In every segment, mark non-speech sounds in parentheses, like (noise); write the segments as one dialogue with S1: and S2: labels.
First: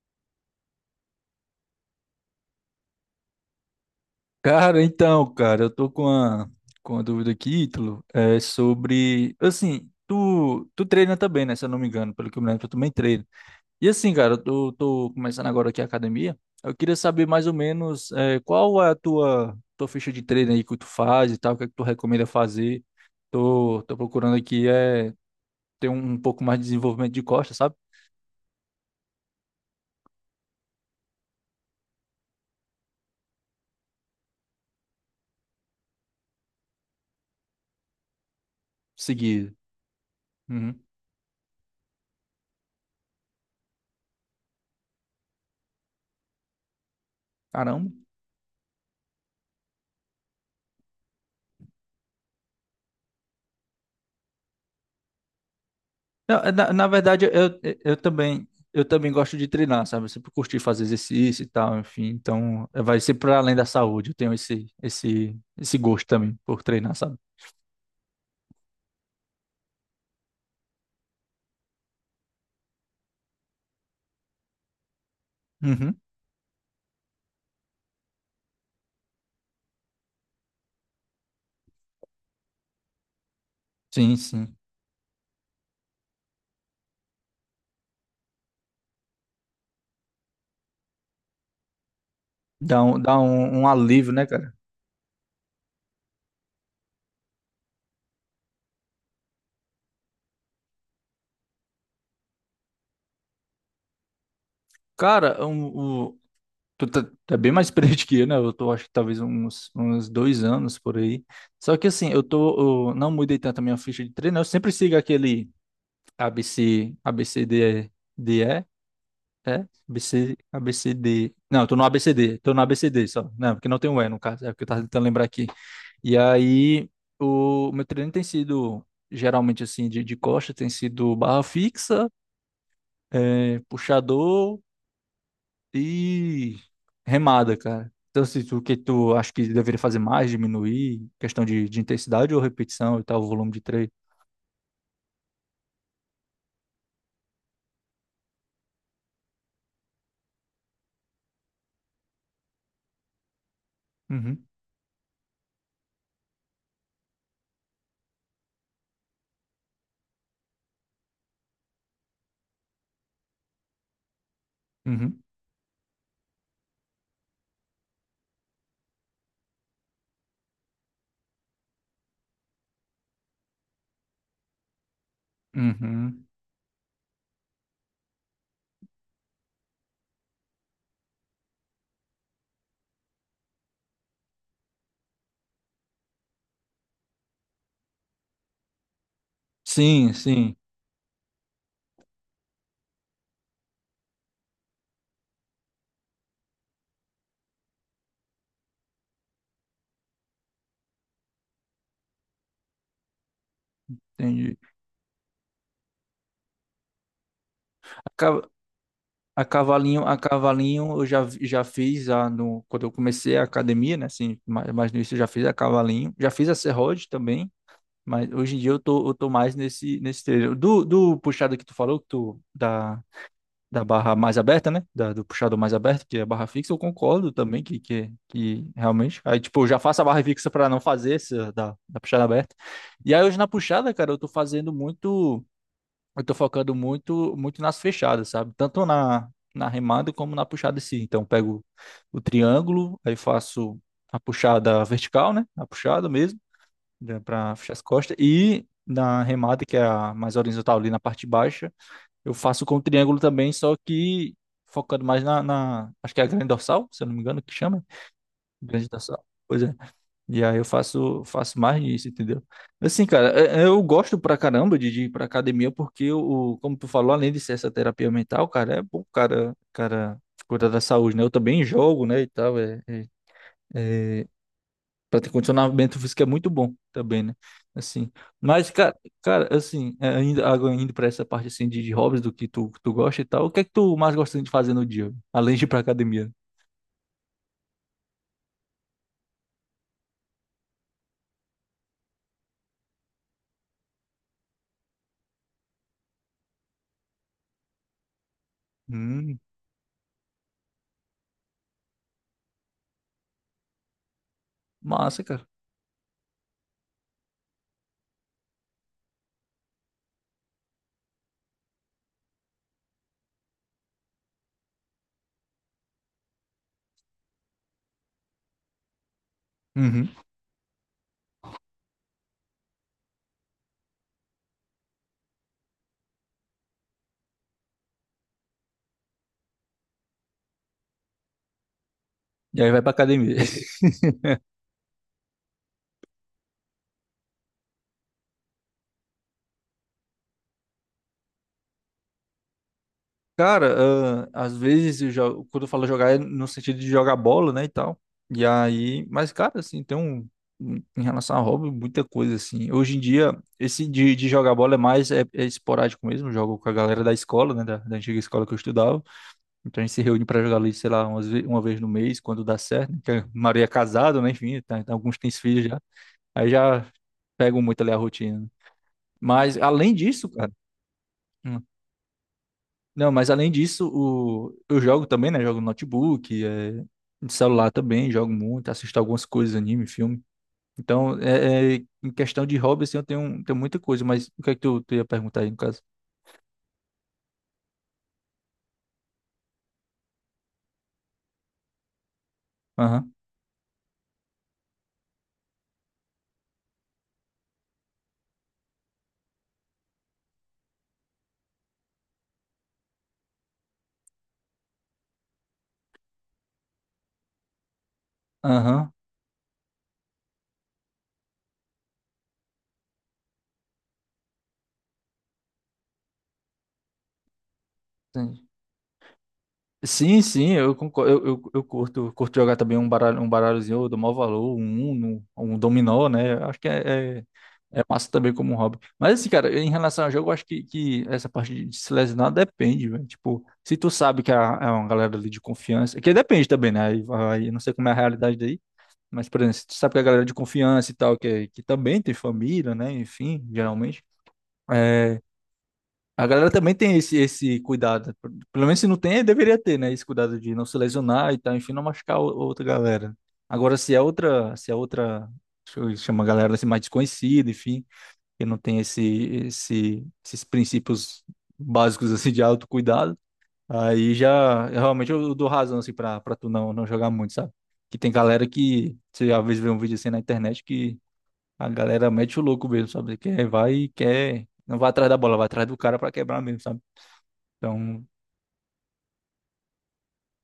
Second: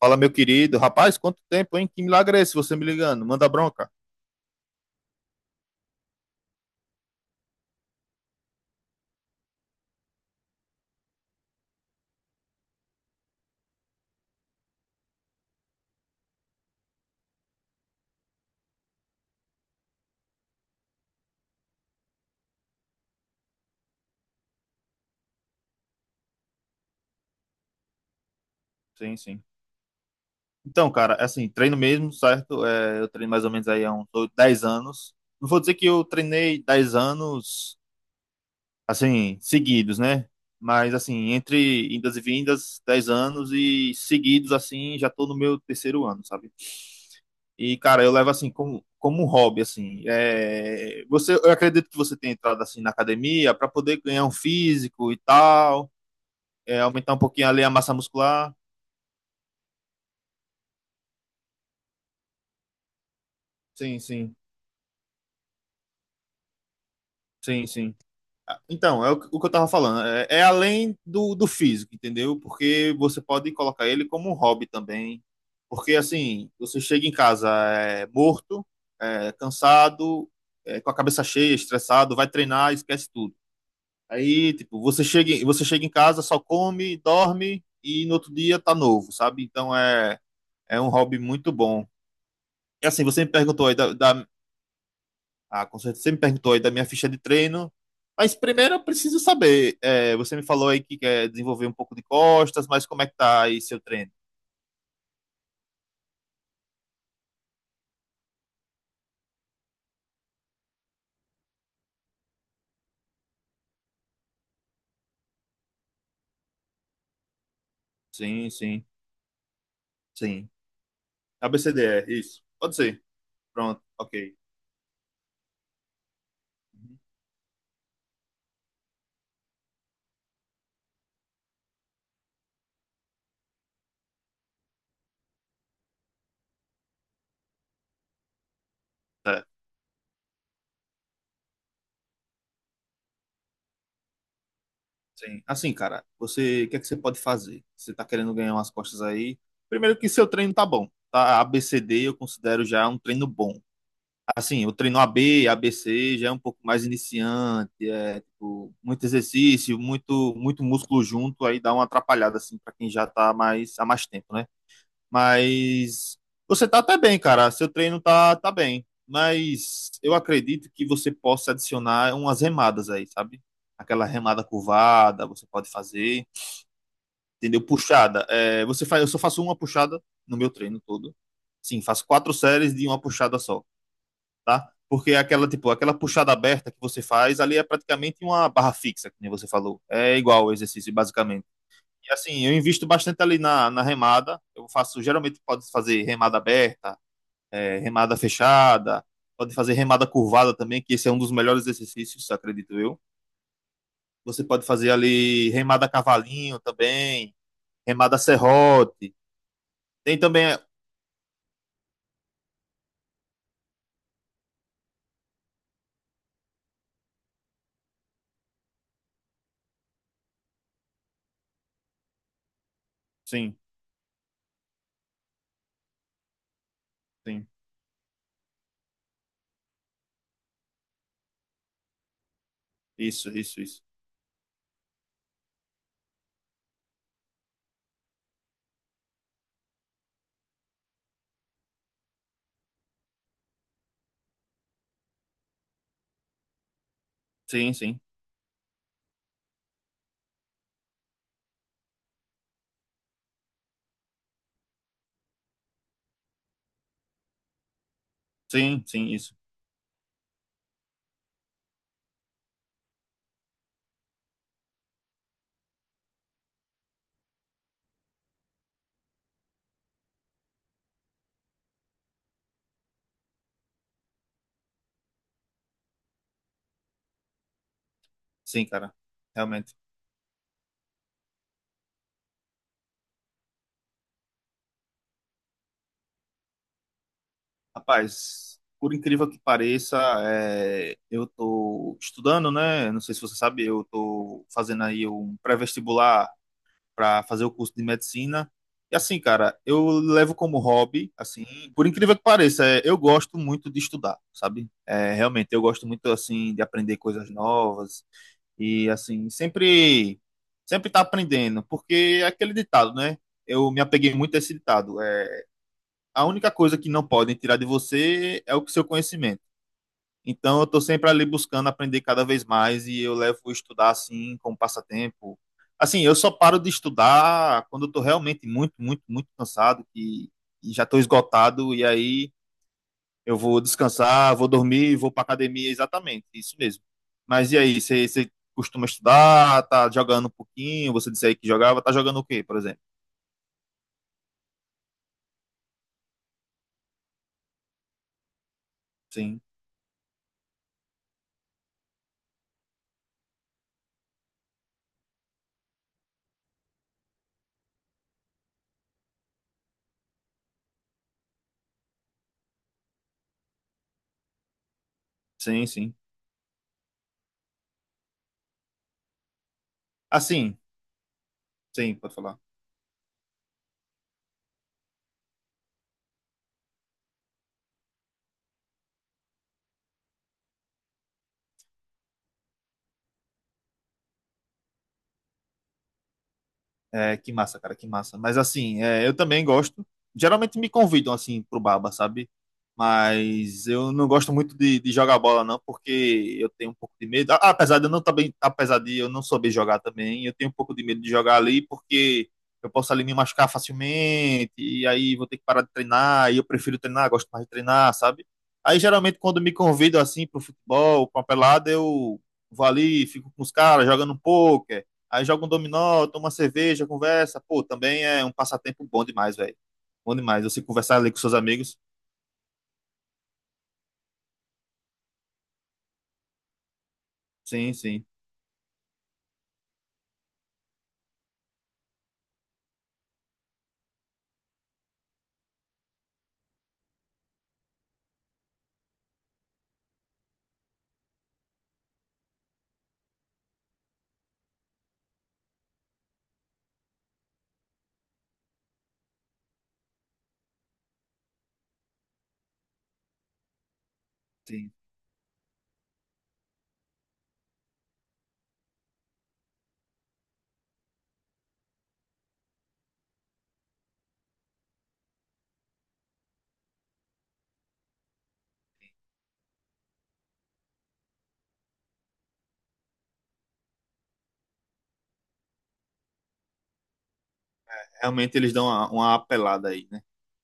S1: Fala, meu querido. Rapaz, quanto tempo, hein? Que milagre é esse você me ligando? Manda bronca.
S2: Cara, então, cara, eu tô com a dúvida aqui, Ítalo, é sobre, assim, tu treina também, né, se eu não me engano, pelo que eu me lembro, tu também treina. E assim, cara, eu tô começando agora aqui a academia, eu queria saber mais ou menos é, qual é a tua ficha de treino aí que tu faz e tal, o que é que tu recomenda fazer. Tô procurando aqui é ter um pouco mais de desenvolvimento de costas, sabe?
S1: Sim, sim. Então, cara, assim, treino mesmo, certo? É, eu treino mais ou menos aí há uns oito, 10 anos. Não vou dizer que eu treinei 10 anos, assim,
S2: Seguir.
S1: seguidos, né?
S2: Uhum.
S1: Mas, assim, entre indas e vindas, 10 anos e seguidos, assim, já tô no meu terceiro ano, sabe? E,
S2: Caramba.
S1: cara, eu levo assim como, como um hobby, assim. É, você, eu acredito que você tenha entrado assim na academia para poder ganhar um físico e tal.
S2: Não, na,
S1: É,
S2: na
S1: aumentar um
S2: verdade,
S1: pouquinho ali a massa
S2: eu também
S1: muscular.
S2: eu também gosto de treinar, sabe? Eu sempre curti fazer exercício e tal, enfim. Então, vai ser para além da
S1: Sim,
S2: saúde. Eu tenho
S1: sim,
S2: esse gosto também por treinar, sabe?
S1: sim, sim. Ah, então, é o que eu tava falando. É além do físico, entendeu? Porque você pode colocar ele como um hobby também. Porque,
S2: Uhum.
S1: assim, você chega em casa morto, cansado, com a cabeça cheia, estressado, vai treinar, esquece tudo.
S2: Sim,
S1: Aí,
S2: sim.
S1: tipo, você chega em casa, só come, dorme e no outro dia tá novo, sabe? Então é, é um hobby muito bom.
S2: Dá
S1: E
S2: um,
S1: assim,
S2: dá
S1: você me
S2: um,
S1: perguntou
S2: um
S1: aí
S2: alívio, né, cara?
S1: Ah, com certeza. Você me perguntou aí da minha ficha de treino. Mas primeiro eu preciso saber. É, você me falou aí que quer desenvolver um pouco de costas, mas como é que tá aí seu treino?
S2: Cara, um, o, tu tá, tá bem mais (laughs) experiente que eu, né? Acho que talvez uns 2 anos por aí. Só que assim, eu não mudei tanto a minha ficha de treino. Eu sempre sigo aquele a b b c A B c d e
S1: Sim,
S2: É?
S1: sim, sim.
S2: ABC, D. Não, eu tô no A B C
S1: ABCDE,
S2: D.
S1: isso.
S2: tô no A
S1: Pode
S2: B C
S1: ser.
S2: D, só. Não, porque não
S1: Pronto,
S2: tem o E no
S1: ok.
S2: caso, é o que eu tava tentando lembrar aqui. E aí,
S1: Uhum.
S2: o meu treino tem sido, geralmente assim, de costa, tem sido barra fixa, é, puxador e remada, cara. Então, se tu, o que tu acha
S1: Tá,
S2: que deveria fazer mais, diminuir, questão de intensidade ou repetição e tal, o volume de treino?
S1: sim. Assim, cara, o que é que você pode fazer? Você tá querendo ganhar umas costas aí? Primeiro que seu treino tá bom, tá? ABCD eu considero já um treino bom.
S2: Uhum,
S1: Assim, o treino A B A B C já é um pouco mais iniciante, é tipo, muito exercício, muito muito músculo junto, aí dá uma atrapalhada assim para quem já tá mais há mais tempo, né?
S2: uhum,
S1: Mas você tá até bem, cara. Seu treino tá bem, mas eu acredito que você possa adicionar umas remadas aí, sabe? Aquela remada curvada, você pode fazer,
S2: uhum.
S1: entendeu? Puxada. É, você faz, eu só faço uma puxada no meu treino todo. Sim, faço quatro séries de uma puxada só, tá? Porque é aquela, tipo, aquela puxada aberta que você faz ali é praticamente uma barra fixa, que nem você falou.
S2: Sim,
S1: É igual o
S2: sim,
S1: exercício, basicamente. E assim, eu invisto bastante ali na remada. Eu faço, geralmente pode fazer remada aberta, remada fechada, pode fazer remada curvada também, que esse é um dos melhores exercícios, acredito eu. Você
S2: entendi.
S1: pode fazer ali remada cavalinho também, remada
S2: Acaba,
S1: serrote.
S2: A cavalinho, a
S1: Tem também.
S2: cavalinho eu já fiz a, no, quando eu comecei a academia, né? Assim, mais no início eu já fiz a cavalinho. Já fiz a serrote também, mas hoje em dia eu tô mais nesse treino. Do puxado que tu falou,
S1: Sim,
S2: da barra mais aberta, né? Do puxado mais aberto, que é a barra fixa, eu concordo
S1: sim.
S2: também que, que realmente. Aí, tipo, eu já faço a barra fixa para não fazer essa da puxada aberta. E aí
S1: Isso,
S2: hoje na
S1: isso, isso.
S2: puxada, cara, eu tô focando muito nas fechadas, sabe? Tanto na remada como na puxada em si. Então, eu pego o triângulo, aí faço a puxada vertical, né? A puxada mesmo, para
S1: Sim,
S2: fechar as
S1: sim.
S2: costas. E na remada, que é a mais horizontal ali na parte baixa, eu faço com o triângulo também, só que focando mais acho que é a grande dorsal, se eu não me engano, que chama.
S1: Sim,
S2: Grande
S1: sim,
S2: dorsal.
S1: isso.
S2: Pois é. E aí eu faço mais disso, entendeu? Assim, cara, eu gosto pra caramba de ir pra academia, porque como tu falou, além de ser essa terapia mental, cara, é bom, o cara, cara, cuidar da saúde, né? Eu também jogo, né, e tal, pra ter condicionamento físico é muito bom também, né? Assim,
S1: Sim,
S2: mas,
S1: cara.
S2: cara, cara,
S1: Realmente.
S2: assim, ainda, agora indo pra essa parte, assim, de hobbies, do que tu gosta e tal, o que é que tu mais gosta de fazer no dia, além de ir pra academia?
S1: Rapaz, por incrível que pareça, é, eu tô estudando, né? Não sei se você sabe, eu tô fazendo aí um pré-vestibular para fazer o curso de medicina. E assim,
S2: Hum,
S1: cara, eu levo como hobby, assim, por incrível que pareça, é, eu gosto muito de estudar, sabe? É,
S2: massa, cara.
S1: realmente, eu gosto muito, assim, de aprender coisas novas e, assim, sempre tá aprendendo, porque é aquele ditado, né? Eu me apeguei muito a esse ditado. A única coisa que não podem tirar de você é o seu conhecimento.
S2: Uhum.
S1: Então, eu estou sempre ali buscando aprender cada vez mais e eu levo estudar assim como passatempo. Assim, eu só paro de estudar quando eu estou realmente muito, muito, muito cansado e já estou esgotado. E aí
S2: E aí vai pra academia.
S1: eu vou descansar, vou dormir, vou para academia, exatamente, isso mesmo. Mas e aí, você costuma estudar, tá jogando um pouquinho? Você disse aí que jogava, tá jogando o quê, por exemplo?
S2: Cara, ah, às vezes eu jogo, quando eu falo jogar é no sentido de jogar bola, né, e tal. E aí, mas
S1: Sim,
S2: cara, assim, tem um, em relação a hobby, muita coisa assim. Hoje em dia, esse de jogar bola é mais é esporádico mesmo, jogo com a galera da escola, né, da antiga escola que eu estudava. Então a gente se reúne pra jogar ali, sei lá, uma vez no mês, quando dá certo, né, que a maioria é casada, né, enfim, tá, então alguns têm filhos
S1: sim,
S2: já.
S1: sim.
S2: Aí já pegam muito ali a rotina, né. Mas além disso, cara,
S1: Assim, sim, pode falar.
S2: Não, mas além disso, eu jogo também, né? Jogo no notebook, no celular também, jogo muito, assisto algumas coisas, anime, filme. Então, em questão de hobby, assim, eu tenho muita coisa, mas o que é que tu ia perguntar aí, no caso?
S1: É, que massa, cara, que massa. Mas assim, é, eu também gosto. Geralmente me convidam assim pro baba, sabe?
S2: Aham,
S1: Mas eu não gosto muito de jogar bola, não, porque eu tenho um pouco de medo. A- Apesar de eu não também, apesar de eu não saber jogar também, eu tenho um pouco de medo de jogar ali, porque eu posso ali me machucar facilmente, e aí vou ter que parar de treinar, e eu prefiro treinar, gosto mais de treinar, sabe? Aí
S2: aham.
S1: geralmente quando me convidam assim pro futebol, pra uma pelada, eu vou ali, fico com os caras, jogando um pouco. Aí joga um dominó, toma uma cerveja, conversa. Pô, também é um passatempo bom demais, velho. Bom
S2: Sim,
S1: demais.
S2: sim,
S1: Você
S2: eu
S1: conversar ali
S2: concordo,
S1: com
S2: eu,
S1: seus
S2: eu, eu
S1: amigos.
S2: curto jogar também um baralho, um baralhozinho, eu dou maior valor, um Uno, um dominó, né? Eu acho que é, é,
S1: Sim,
S2: é
S1: sim,
S2: massa também como um hobby. Mas assim, cara, em relação ao jogo, eu acho que essa parte de se lesionar depende, velho. Tipo, se tu sabe que é uma galera ali de confiança, que depende também, né? Aí, eu não sei como é a realidade daí, mas, por exemplo, se tu sabe que é a galera é de confiança e tal, que, é, que também tem família, né? Enfim, geralmente. é, a galera também tem esse cuidado. Pelo menos se não tem, deveria ter, né? Esse cuidado de não se lesionar e tal, enfim, não machucar outra galera. Agora, se é outra, se
S1: sim.
S2: é outra, deixa eu chamar a galera assim, mais desconhecida, enfim, que não tem esses princípios básicos assim de autocuidado, aí já realmente eu dou razão assim para tu não jogar muito, sabe? Que tem galera que você às vezes vê um vídeo assim na internet que a galera mete o louco mesmo, sabe? Que vai e quer não vai atrás da bola, vai atrás do cara pra quebrar mesmo, sabe? Então,
S1: Realmente eles dão uma apelada aí, né?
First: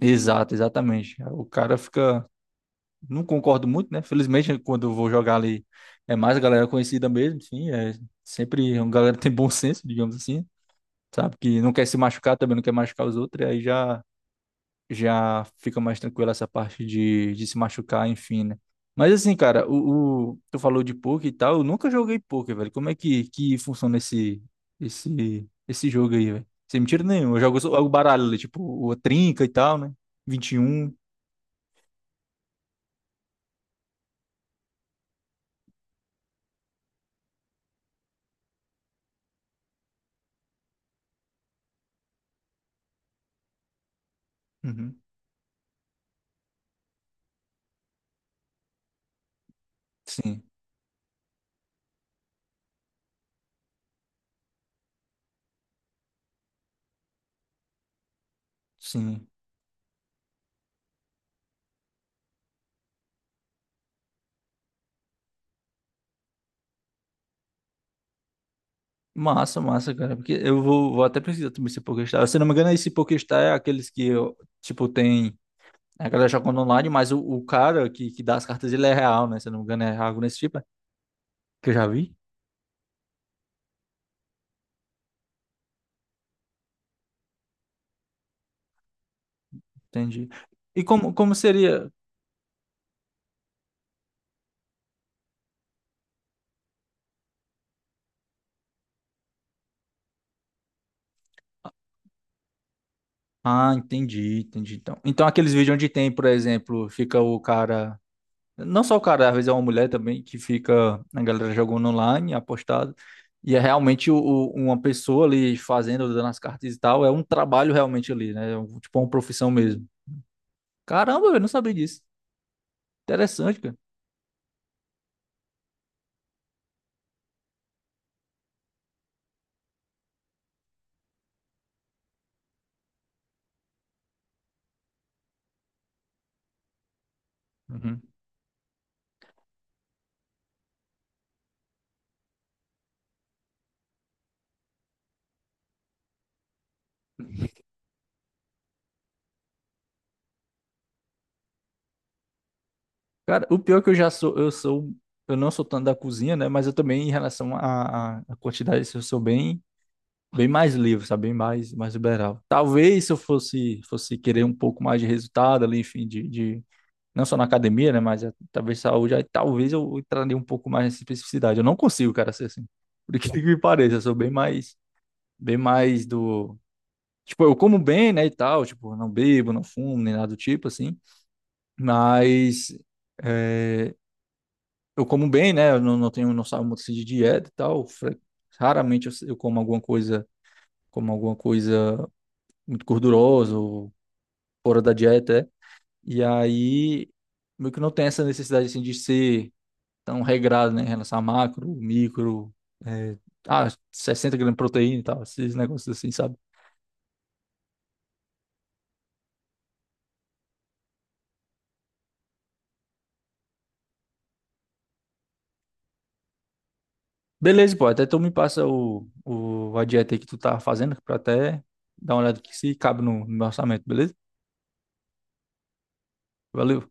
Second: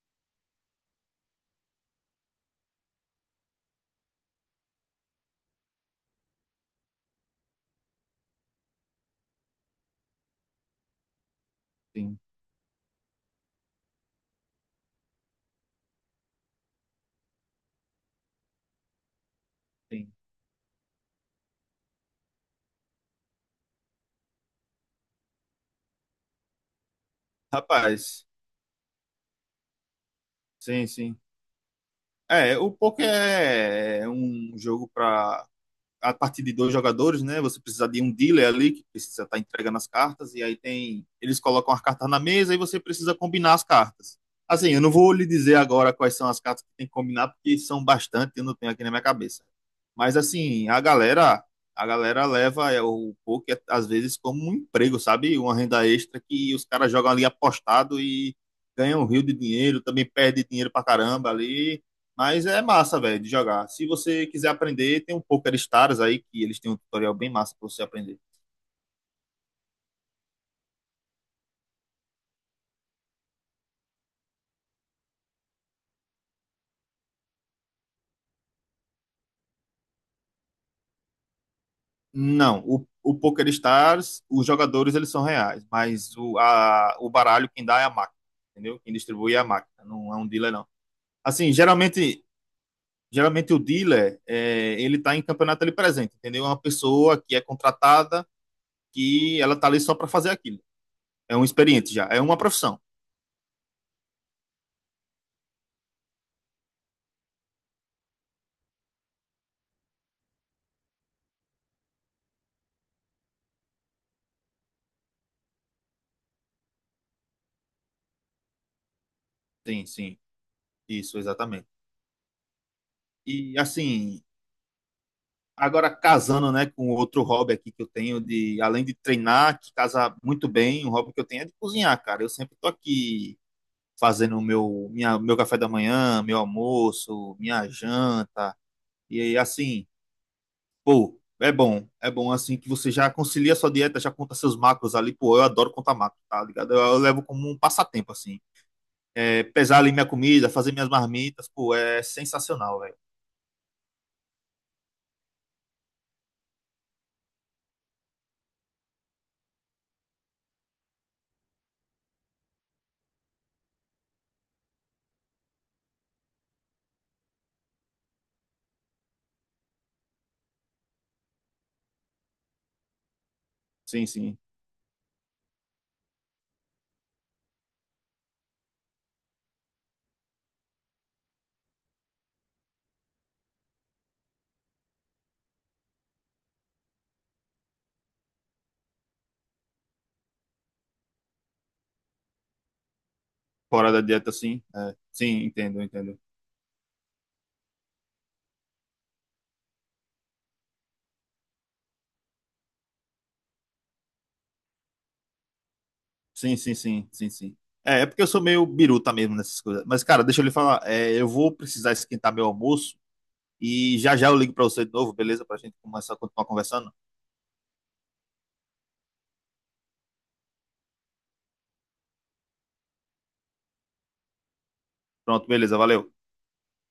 S2: exato, exatamente. O cara fica. Não concordo muito, né? Felizmente, quando eu vou jogar ali, é mais a galera conhecida mesmo, enfim. É sempre uma galera que tem bom senso, digamos assim. Sabe? Que não quer se
S1: Sim,
S2: machucar também, não quer machucar os outros, e aí já fica mais tranquila essa parte de se machucar, enfim, né? Mas assim, cara,
S1: sim.
S2: tu falou de poker e tal, eu nunca joguei poker, velho. Como é que funciona esse jogo aí, velho? Sem mentira nenhuma, eu jogo só o baralho,
S1: Rapaz,
S2: ali, tipo, o trinca e tal, né?
S1: sim,
S2: 21.
S1: sim. É, o poker é um jogo pra a partir de 2 jogadores, né? Você precisa de um dealer ali que precisa estar entregando as cartas e aí tem eles colocam as cartas na mesa e você precisa combinar as cartas. Assim, eu não
S2: Uhum.
S1: vou lhe dizer agora quais são as cartas que tem que combinar porque são bastante, eu não tenho aqui na minha cabeça. Mas
S2: Sim,
S1: assim, a galera leva o poker às vezes como um emprego, sabe? Uma renda extra que os caras jogam ali apostado e ganham um rio
S2: sim.
S1: de dinheiro, também perde dinheiro pra caramba ali, mas é massa, velho, de jogar. Se você quiser aprender, tem um Poker Stars aí, que eles têm um tutorial bem massa pra você aprender.
S2: Massa, massa, cara. Porque eu vou até precisar também esse Pokéstar. Se não me engano, esse Pokéstar é aqueles que, eu, tipo, tem. A galera jogando online, mas o cara que dá as cartas, ele é real, né? Se não me engano, é algo nesse tipo, que eu já vi?
S1: Não, o Poker Stars, os jogadores, eles são reais, mas o baralho quem dá é a máquina, entendeu? Quem distribui é a máquina, não é um
S2: Entendi.
S1: dealer, não.
S2: E como
S1: Assim,
S2: seria?
S1: geralmente o dealer, ele tá em campeonato ali presente, entendeu? É uma pessoa que é contratada, que ela tá ali só para fazer aquilo. É um experiente já, é uma profissão.
S2: Ah, entendi, entendi. Então aqueles vídeos onde tem, por exemplo, fica o cara. Não só o cara, às vezes é uma mulher também, que fica a galera jogando online, apostado. E é realmente uma pessoa ali fazendo, dando as cartas e tal. É um trabalho realmente ali, né? Tipo uma profissão
S1: Sim,
S2: mesmo.
S1: sim, isso,
S2: Caramba, eu não
S1: exatamente.
S2: sabia disso.
S1: E,
S2: Interessante, cara.
S1: assim, agora, casando né, com outro hobby aqui que eu tenho, de além de treinar, que casa muito bem, um hobby que eu tenho é de cozinhar, cara. Eu sempre tô aqui fazendo o meu café da manhã, meu almoço, minha
S2: Uhum.
S1: janta. E aí, assim, pô, é bom. É bom assim que você já concilia a sua dieta, já conta seus macros ali. Pô, eu adoro contar macros, tá ligado? Eu levo como um passatempo, assim. É, pesar ali minha comida, fazer minhas marmitas, pô, é sensacional, velho.
S2: Cara, o pior é que eu já sou, eu não sou tanto da cozinha, né? Mas eu também, em relação à quantidade, eu sou bem mais livre, sabe? Bem mais liberal. Talvez se eu fosse querer um pouco mais de resultado ali, enfim, de não só na academia, né? Mas talvez saúde, aí talvez eu entraria um pouco mais nessa especificidade. Eu não consigo, cara, ser assim. Por que que me pareça, eu
S1: Sim,
S2: sou
S1: sim.
S2: bem mais do. Tipo, eu como bem, né, e tal, tipo, não bebo, não fumo, nem nada do tipo, assim, mas eh, eu como bem, né, eu não, não tenho, não saio muito assim de dieta e tal, raramente eu como alguma coisa muito
S1: Fora
S2: gorduroso,
S1: da dieta, sim.
S2: fora da
S1: É,
S2: dieta,
S1: sim,
S2: é.
S1: entendo, entendo.
S2: E aí, meio que não tem essa necessidade, assim, de ser tão regrado, né, em relação a macro, micro, é, 60 gramas de proteína e tal, esses negócios assim, sabe?
S1: Sim, sim, sim, sim, sim. É, é porque eu sou meio biruta mesmo nessas coisas. Mas, cara, deixa eu lhe falar. É, eu vou precisar esquentar meu almoço e já já eu ligo pra você de novo, beleza? Pra gente começar a continuar conversando.
S2: Beleza, pô, até tu me passa a dieta aí que tu tá fazendo, pra até dar uma olhada aqui se cabe no meu orçamento, beleza?
S1: Pronto, beleza, valeu.
S2: Valeu.